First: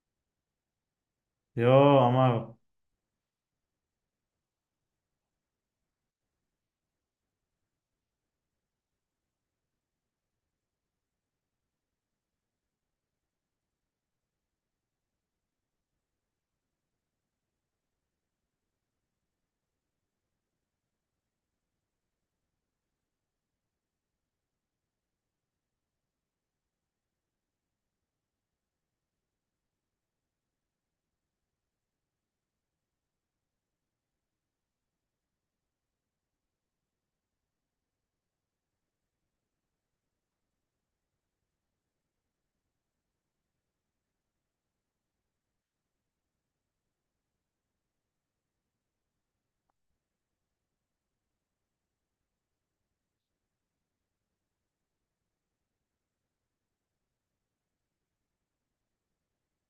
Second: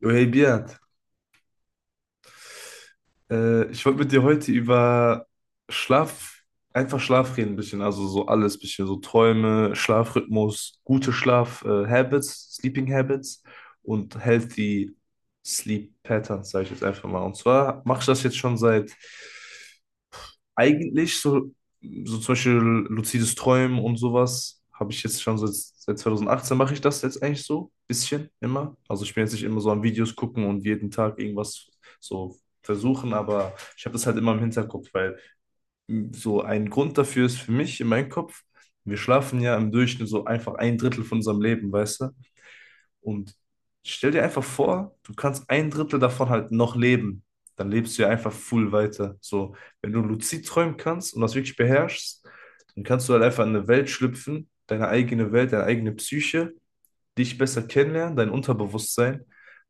Jo, Hey Beat, Ja, aber ich wollte mit dir heute über Schlaf, einfach Schlaf reden ein bisschen, also so alles ein bisschen, so Träume, Schlafrhythmus, gute Schlaf, Habits, Sleeping Habits und healthy Sleep Patterns, sage ich jetzt einfach mal. Und zwar mache ich das jetzt schon seit eigentlich so, so zum Beispiel luzides Träumen und sowas habe ich jetzt schon seit 2018, mache ich das jetzt eigentlich so, bisschen immer. Also ich bin jetzt nicht immer so am Videos gucken und jeden Tag irgendwas so versuchen, aber ich habe das halt immer im Hinterkopf, weil so ein Grund dafür ist für mich in meinem Kopf, wir schlafen ja im Durchschnitt so einfach ein Drittel von unserem Leben, weißt du? Und stell dir einfach vor, du kannst ein Drittel davon halt noch leben. Dann lebst du ja einfach full weiter. So, wenn du luzid träumen kannst und das wirklich beherrschst, dann kannst du halt einfach in eine Welt schlüpfen, deine eigene Welt, deine eigene Psyche, dich besser kennenlernen, dein Unterbewusstsein.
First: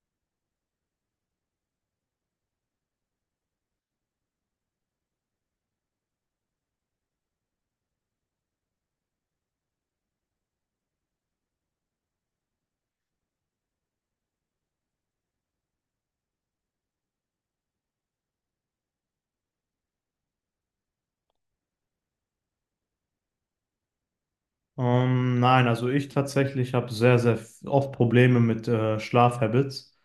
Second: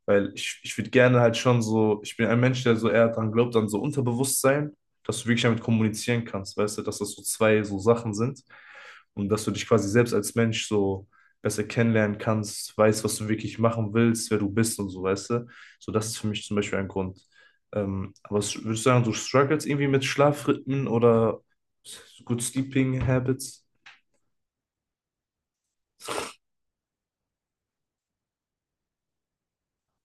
Weil ich würde gerne halt schon so, ich bin ein Mensch, der so eher dran glaubt, an so Unterbewusstsein, dass du wirklich damit kommunizieren kannst, weißt du, dass das so zwei so Sachen sind und dass du dich quasi selbst als Mensch so besser kennenlernen kannst, weißt, was du wirklich machen willst, wer du bist und so, weißt du. So, das ist für mich zum Beispiel ein Grund. Aber würdest du sagen, du struggles irgendwie mit Schlafrhythmen oder good sleeping habits? Nein, also ich tatsächlich habe sehr, sehr oft Probleme mit Schlafhabits.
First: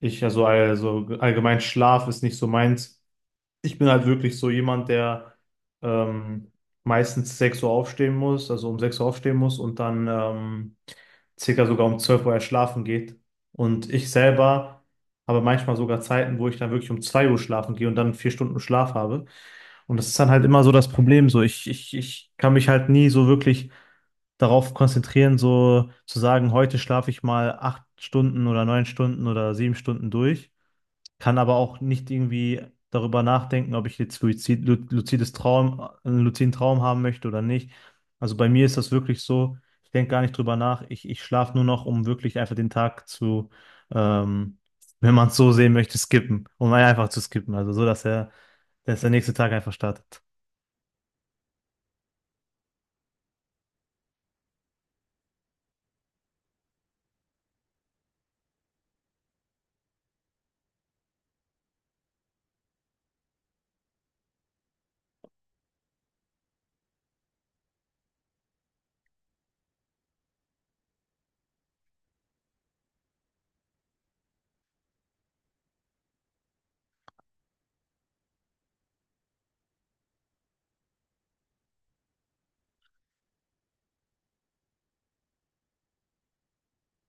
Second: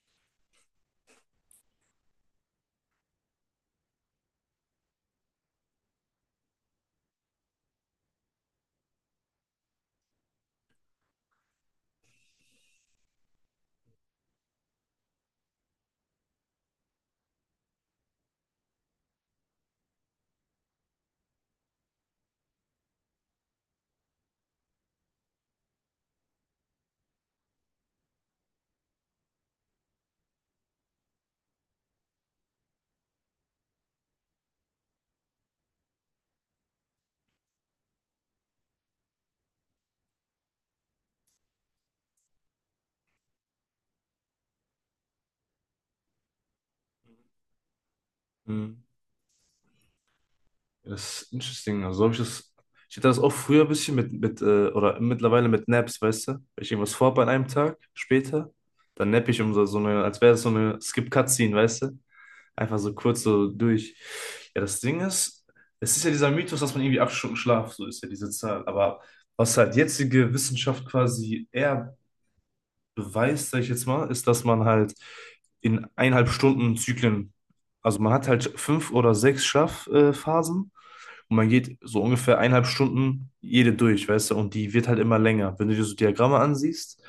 Also allgemein Schlaf ist nicht so meins. Ich bin halt wirklich so jemand, der ähm, meistens 6 Uhr aufstehen muss, also um 6 Uhr aufstehen muss und dann circa sogar um 12 Uhr erst schlafen geht. Und ich selber habe manchmal sogar Zeiten, wo ich dann wirklich um 2 Uhr schlafen gehe und dann 4 Stunden Schlaf habe. Und das ist dann halt immer so das Problem. So, ich kann mich halt nie so wirklich darauf konzentrieren, so zu sagen, heute schlafe ich mal 8 Stunden oder 9 Stunden oder 7 Stunden durch, kann aber auch nicht irgendwie darüber nachdenken, ob ich jetzt luzid, lu- luzides Traum, einen luziden Traum haben möchte oder nicht. Also bei mir ist das wirklich so, ich denke gar nicht drüber nach. Ich schlafe nur noch, um wirklich einfach den Tag zu, ähm, wenn man es so sehen möchte, skippen, um einfach zu skippen. Also so, Hm. dass der nächste Tag einfach startet. Ja, das ist interesting. Also habe ich das. Ich hatte das auch früher ein bisschen mit oder mittlerweile mit Naps, weißt du? Wenn ich irgendwas vorhabe an einem Tag, später, dann nappe ich um so, so eine, als wäre es so eine Skip-Cutscene, weißt du? Einfach so kurz so durch. Ja, das Ding ist, es ist ja dieser Mythos, dass man irgendwie 8 Stunden Schlaf, so ist ja diese Zahl. Aber was halt jetzige Wissenschaft quasi eher beweist, sag ich jetzt mal, ist, dass man halt in 1,5 Stunden Zyklen, also man hat halt 5 oder 6 Schlafphasen. Und man geht so ungefähr 1,5 Stunden jede durch, weißt du, und die wird halt immer länger. Wenn du dir so Diagramme ansiehst,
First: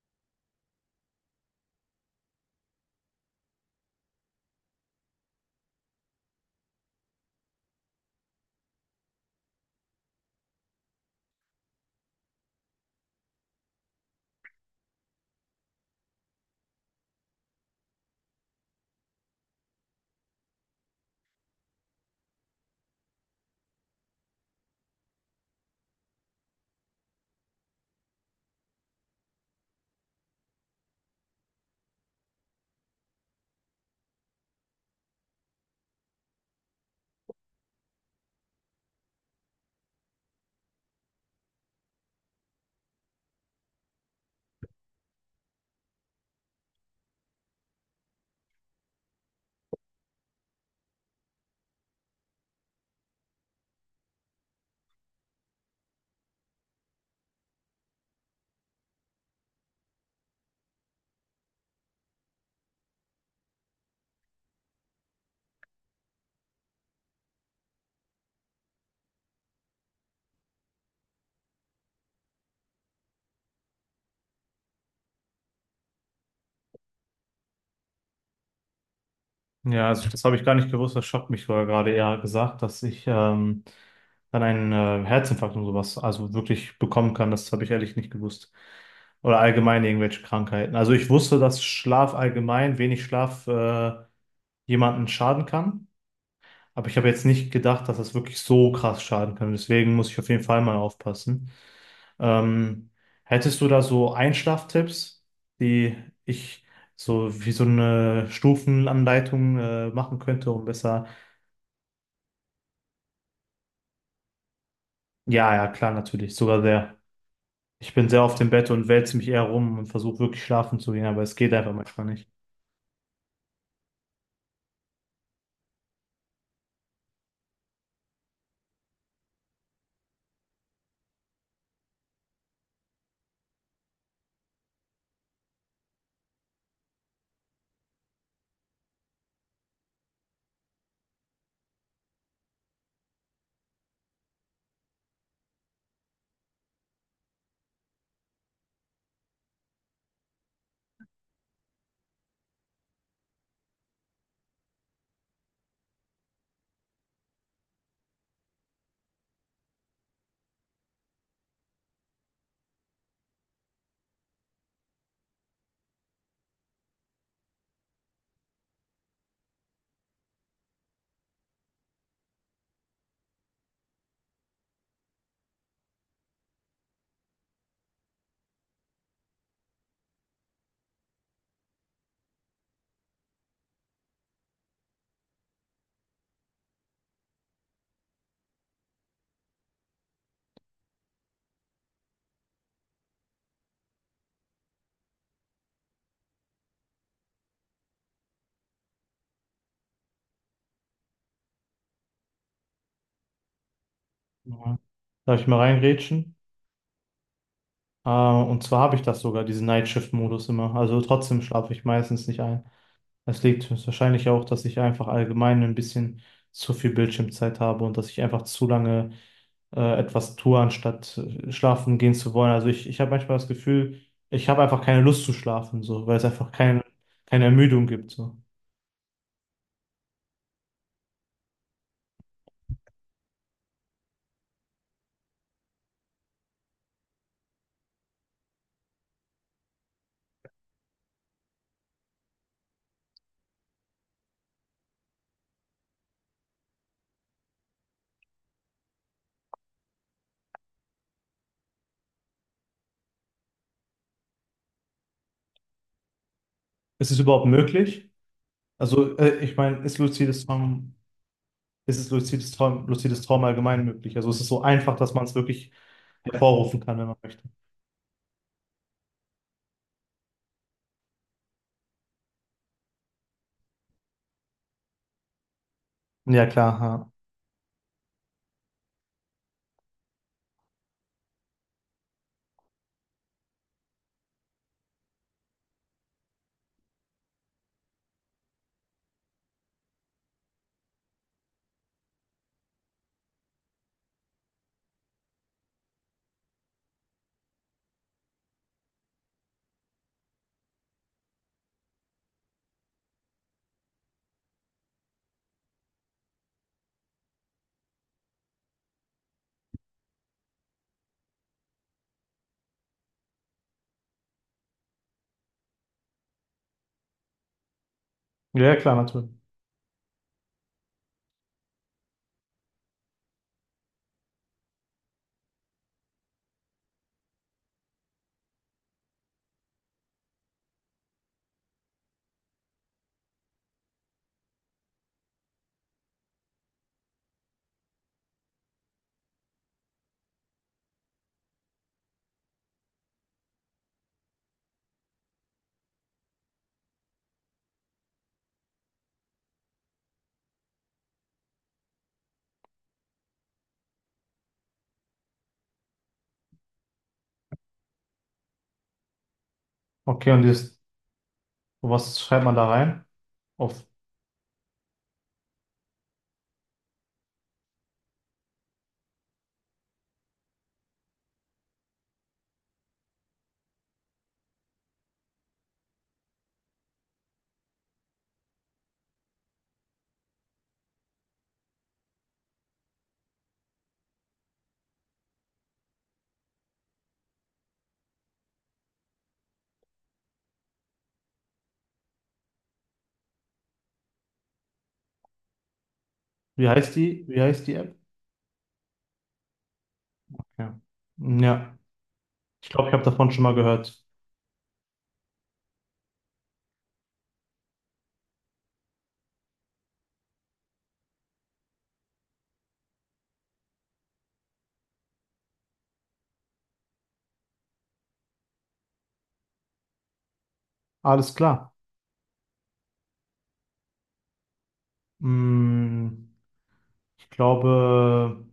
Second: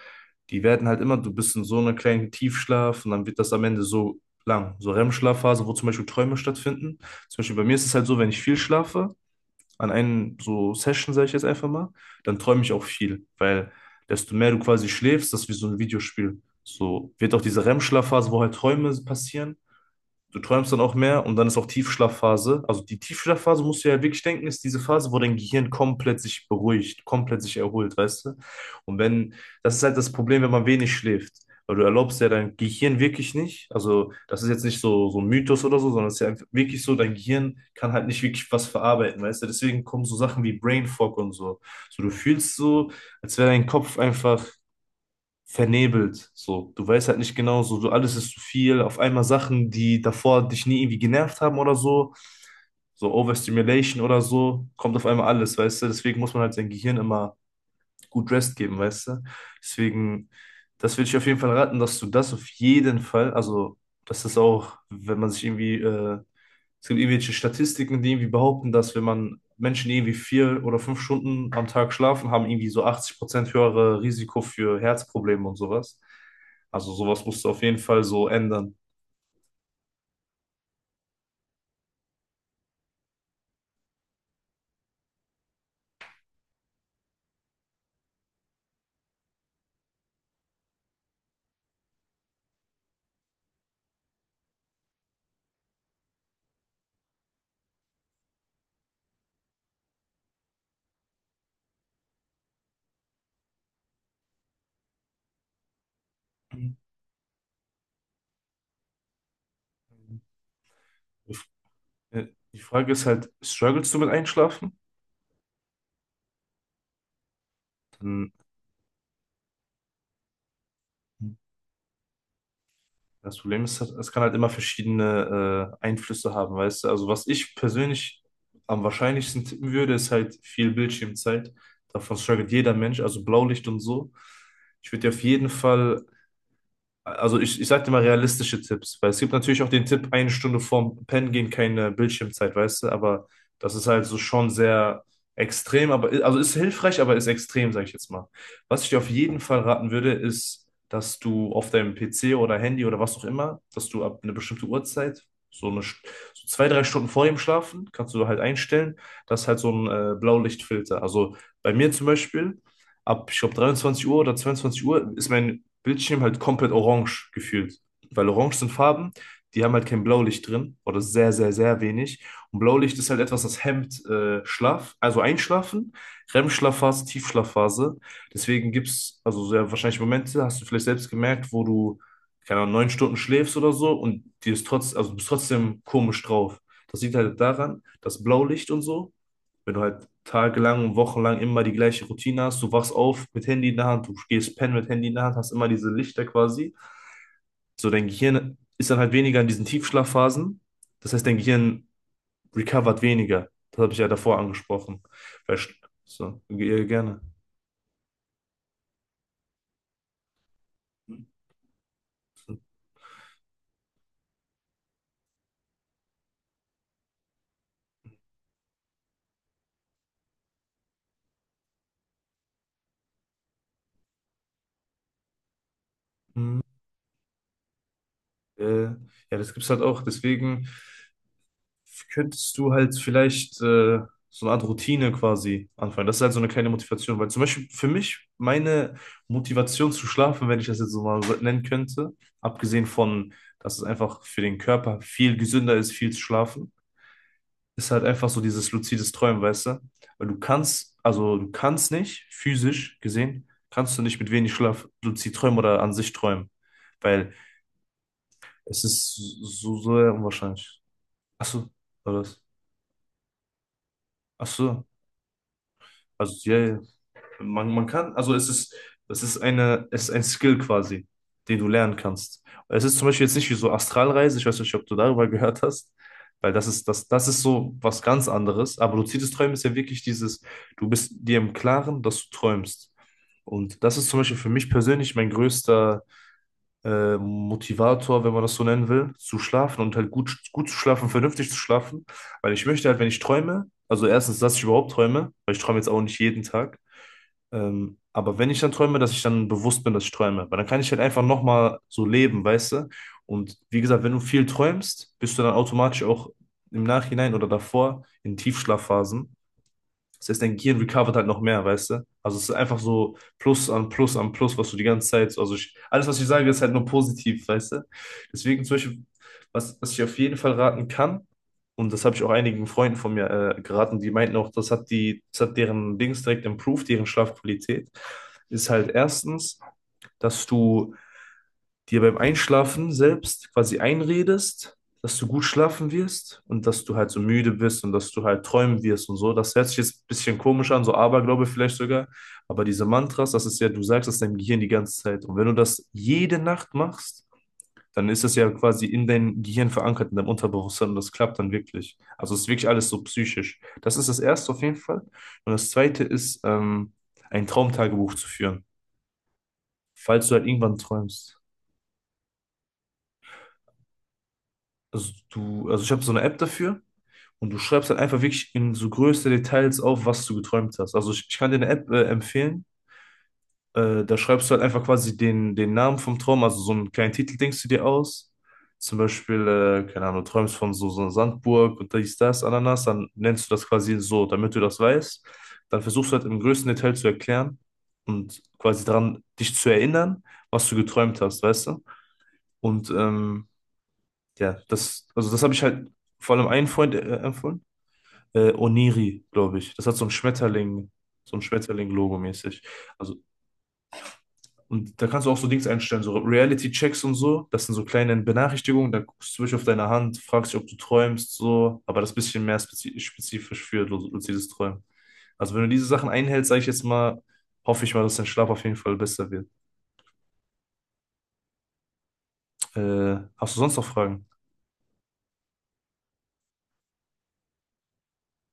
die werden halt immer, du bist in so einer kleinen Tiefschlaf und dann wird das am Ende so lang. So rem schlafphase wo zum Beispiel Träume stattfinden. Zum Beispiel bei mir ist es halt so, wenn ich viel schlafe, an einen so Session, sage ich jetzt einfach mal, dann träume ich auch viel, weil desto mehr du quasi schläfst, das ist wie so ein Videospiel. So wird auch diese REM-Schlafphase, wo halt Träume passieren. Du träumst dann auch mehr und dann ist auch Tiefschlafphase. Also die Tiefschlafphase, musst du ja wirklich denken, ist diese Phase, wo dein Gehirn komplett sich beruhigt, komplett sich erholt, weißt du? Und wenn, das ist halt das Problem, wenn man wenig schläft. Weil du erlaubst ja dein Gehirn wirklich nicht, also das ist jetzt nicht so, so ein Mythos oder so, sondern es ist ja einfach wirklich so, dein Gehirn kann halt nicht wirklich was verarbeiten, weißt du? Deswegen kommen so Sachen wie Brain Fog und so. So du fühlst so, als wäre dein Kopf einfach vernebelt. So, du weißt halt nicht genau, so, so alles ist zu viel. Auf einmal Sachen, die davor dich nie irgendwie genervt haben oder so, so Overstimulation oder so, kommt auf einmal alles, weißt du? Deswegen muss man halt sein Gehirn immer gut Rest geben, weißt du? Deswegen, das würde ich auf jeden Fall raten, dass du das auf jeden Fall, also, dass das auch, wenn man sich irgendwie es gibt irgendwelche Statistiken, die irgendwie behaupten, dass wenn man Menschen die irgendwie 4 oder 5 Stunden am Tag schlafen, haben irgendwie so 80% höhere Risiko für Herzprobleme und sowas. Also sowas musst du auf jeden Fall so ändern. Ja, also das habe ich gar nicht gewusst, das schockt mich sogar gerade eher gesagt, dass ich dann einen Herzinfarkt und sowas also wirklich bekommen kann. Das habe ich ehrlich nicht gewusst. Oder allgemein irgendwelche Krankheiten. Also ich wusste, dass Schlaf allgemein, wenig Schlaf jemanden schaden kann. Aber ich habe jetzt nicht gedacht, dass das wirklich so krass schaden kann. Deswegen muss ich auf jeden Fall mal aufpassen. Ähm, hättest du da so Einschlaftipps, die ich so wie so eine Stufenanleitung machen könnte, um besser. Die Frage ist halt, struggles du mit Einschlafen? Ja, ja, klar, natürlich. Sogar sehr. Ich bin sehr Dann, auf dem Bett und wälze mich eher rum und versuche wirklich schlafen zu gehen, aber es geht einfach manchmal nicht. das Problem ist, halt, es kann halt immer verschiedene Einflüsse haben, weißt du? Also was ich persönlich am wahrscheinlichsten tippen würde, ist halt viel Bildschirmzeit. Davon struggelt jeder Mensch, also Blaulicht und so. Ich würde dir auf jeden Fall, also ich sag dir mal realistische Tipps, weil es gibt natürlich auch den Tipp, 1 Stunde vorm Pennen gehen, keine Bildschirmzeit, weißt du, aber das ist halt so schon sehr extrem, aber also ist hilfreich, aber ist extrem, sag ich jetzt mal. Was ich dir auf jeden Fall raten würde, ist, dass du auf deinem PC oder Handy oder was auch immer, dass du ab einer bestimmten Uhrzeit, so eine St- so 2, 3 Stunden vor dem Schlafen, kannst du halt einstellen, dass halt so ein Blaulichtfilter. Also bei mir zum Beispiel ab, ich glaube, 23 Uhr oder 22 Uhr ist mein Bildschirm halt komplett orange gefühlt. Weil orange sind Farben, die haben halt kein Blaulicht drin oder sehr, sehr, sehr wenig. Und Blaulicht ist halt etwas, das hemmt Schlaf, also Einschlafen, REM-Schlafphase, Tiefschlafphase. Deswegen gibt es also sehr wahrscheinlich Momente, hast du vielleicht selbst gemerkt, wo du, keine Ahnung, 9 Stunden schläfst oder so und dir ist trotz, also du bist trotzdem komisch drauf. Das liegt halt daran, dass Blaulicht und so, wenn du halt tagelang, wochenlang immer die gleiche Routine hast, du wachst auf mit Handy in der Hand, du gehst pennen mit Handy in der Hand, hast immer diese Lichter quasi. So, dein Gehirn ist dann halt weniger in diesen Tiefschlafphasen. Das heißt, dein Gehirn recovert weniger. Das habe ich ja davor Ja. angesprochen. Darf ich mal Verst- reingrätschen? Gerne. Und zwar habe ich das sogar, diesen Nightshift-Modus immer. Also trotzdem schlafe ich meistens nicht ein. Es liegt wahrscheinlich auch, dass ich einfach allgemein ein bisschen zu viel Bildschirmzeit habe und dass ich einfach zu lange etwas tue, anstatt schlafen gehen zu wollen. Also ich habe manchmal das Gefühl, ich habe einfach keine Lust zu schlafen, so, weil es einfach Hm, keine Ermüdung gibt. So. Ja, das gibt es halt auch. Deswegen könntest du halt vielleicht so eine Art Routine quasi anfangen. Das ist halt so eine kleine Motivation, weil zum Beispiel für mich meine Motivation zu schlafen, wenn ich das jetzt so mal so nennen könnte, abgesehen von, dass es einfach für den Körper viel gesünder ist, viel zu schlafen, ist halt einfach so dieses luzides Träumen, weißt du? Weil du kannst, also du kannst nicht, physisch gesehen, kannst du nicht mit wenig Schlaf luzid träumen oder an sich träumen, Ist es weil überhaupt möglich? es ist Also ich meine, so, so ist sehr luzides unwahrscheinlich. Traum, Achso, ist es oder was? Luzides Traum allgemein möglich? Also ist es so Achso. einfach, dass man es wirklich Also ja, ja. hervorrufen kann, wenn man möchte? Man kann, also es ist eine, es ist ein Skill quasi, den du lernen kannst. Es ist zum Beispiel jetzt nicht wie so Astralreise, ich weiß nicht, ob du darüber gehört hast, Ja, weil das ist, klar. das ist so was ganz anderes. Aber luzides Träumen ist ja wirklich dieses, du bist dir im Klaren, dass du träumst. Und das ist zum Beispiel für mich persönlich mein größter Motivator, wenn man das so nennen will, zu schlafen und halt gut, gut zu schlafen, vernünftig zu schlafen. Weil ich möchte halt, wenn ich träume, also erstens, dass ich überhaupt träume, weil ich träume jetzt auch nicht jeden Tag. Aber wenn ich dann träume, dass ich dann bewusst bin, dass ich träume, weil dann kann ich halt einfach nochmal so leben, weißt du? Und wie gesagt, wenn du viel träumst, bist du dann automatisch auch im Nachhinein oder davor in Tiefschlafphasen. Das heißt, dein Gehirn recovert halt noch mehr, weißt du? Also es ist einfach so Plus an Plus an Plus, was du die ganze Zeit, also ich, alles, was ich sage, ist halt nur positiv, weißt du? Deswegen Ja, zum ja, klar, Beispiel, natürlich. was ich auf jeden Fall raten kann, und das habe ich auch einigen Freunden von mir geraten, die meinten auch, das hat die, das hat deren Dings direkt improved, deren Schlafqualität, ist halt erstens, dass du dir beim Einschlafen selbst quasi einredest, dass du gut schlafen wirst und dass du halt so müde bist und dass du halt träumen wirst und so. Das hört sich jetzt ein bisschen komisch an, so Aberglaube vielleicht sogar. Aber diese Mantras, das ist ja, du sagst das deinem Gehirn die ganze Zeit. Und wenn du das jede Nacht machst, dann ist das ja quasi in deinem Gehirn verankert, in deinem Unterbewusstsein und das klappt dann wirklich. Also es ist wirklich alles so psychisch. Das ist das Erste auf jeden Fall. Und das Zweite ist, ein Traumtagebuch zu führen, falls Okay, du und halt irgendwann dieses, träumst. was schreibt man da rein? Auf Also du, also ich habe so eine App dafür und du schreibst halt einfach wirklich in so größte Details auf, was du geträumt hast. Also ich kann dir eine App empfehlen. Da schreibst du halt einfach quasi den Namen vom Traum, also so einen kleinen Titel denkst du dir aus. Zum Beispiel, keine Ahnung, du träumst von so, so einer Sandburg und dies, das, Ananas, dann nennst du das quasi so, damit du das weißt. Dann versuchst du halt im größten Detail zu erklären und quasi daran dich zu erinnern, was du geträumt hast, weißt du? Und ähm, ja, das, also das habe ich halt vor allem einen Freund Wie empfohlen. heißt die App? Oniri, glaube ich. Das hat so ein Ja. Schmetterling, so ein Ja, Schmetterling-Logo mäßig. ich glaube, ich habe Also, davon schon mal gehört. und da kannst du auch so Dings einstellen, so Reality-Checks und so. Das sind so kleine Benachrichtigungen, da guckst du wirklich auf deine Hand, fragst dich, ob du träumst, so. Aber das ist ein bisschen mehr spezifisch für luzides Träumen. Also, wenn du diese Sachen einhältst, sage ich jetzt mal, hoffe ich mal, dass dein Schlaf auf jeden Fall besser wird. Alles klar. Hast du sonst noch Fragen? Mm, ich glaube,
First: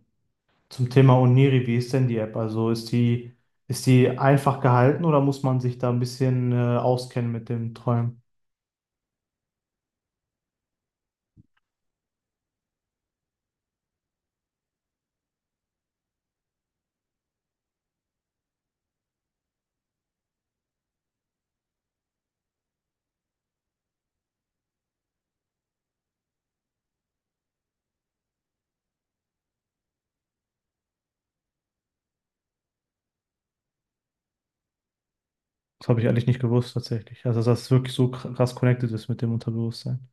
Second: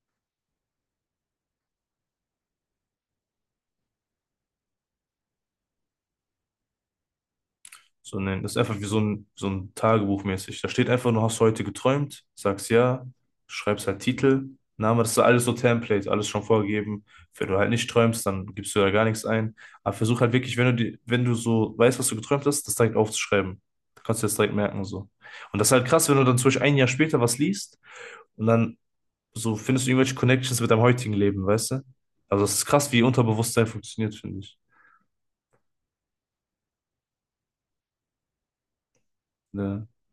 zum Thema Oniri, wie ist denn die App? Also ist die einfach gehalten oder muss man sich da ein bisschen auskennen mit dem So Träumen? nennen. Das ist einfach wie so ein Tagebuch mäßig. Da steht einfach nur, hast du heute geträumt, sagst ja, schreibst halt Titel, Name, das ist alles so Template, alles schon vorgegeben. Wenn du halt nicht träumst, dann gibst du da gar nichts ein. Aber versuch halt wirklich, wenn du, die, wenn du so weißt, was du geträumt hast, das direkt aufzuschreiben. Da kannst du das direkt merken, so. Und das ist halt krass, wenn du dann zum Beispiel 1 Jahr später was liest und dann so findest du irgendwelche Connections mit deinem heutigen Leben, weißt du? Also, es ist krass, wie Unterbewusstsein funktioniert, finde ich. Das habe ich ehrlich nicht gewusst tatsächlich. Also, dass es wirklich so krass connected ist mit dem Ja, Unterbewusstsein.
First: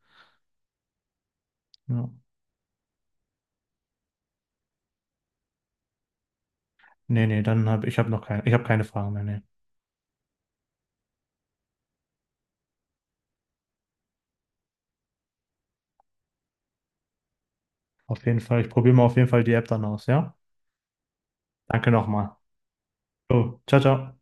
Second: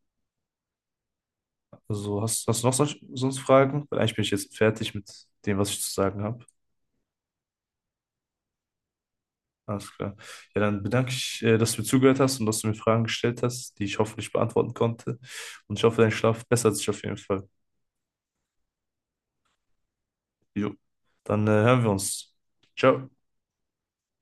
Ja. also hast, hast du noch sonst Fragen? Weil eigentlich bin ich jetzt fertig mit dem, was ich zu sagen habe. Nee, nee, dann habe ich habe noch keine, ich habe keine Fragen mehr. Nee. Alles klar. Ja, dann bedanke ich, dass du mir zugehört hast und dass du mir Fragen gestellt hast, die ich hoffentlich beantworten konnte. Und ich hoffe, dein Schlaf bessert sich auf jeden Fall. Auf jeden Fall, ich probiere mal auf jeden Fall die App dann aus, ja? Jo. Dann, hören wir Danke uns. nochmal. Ciao. So, ciao, ciao.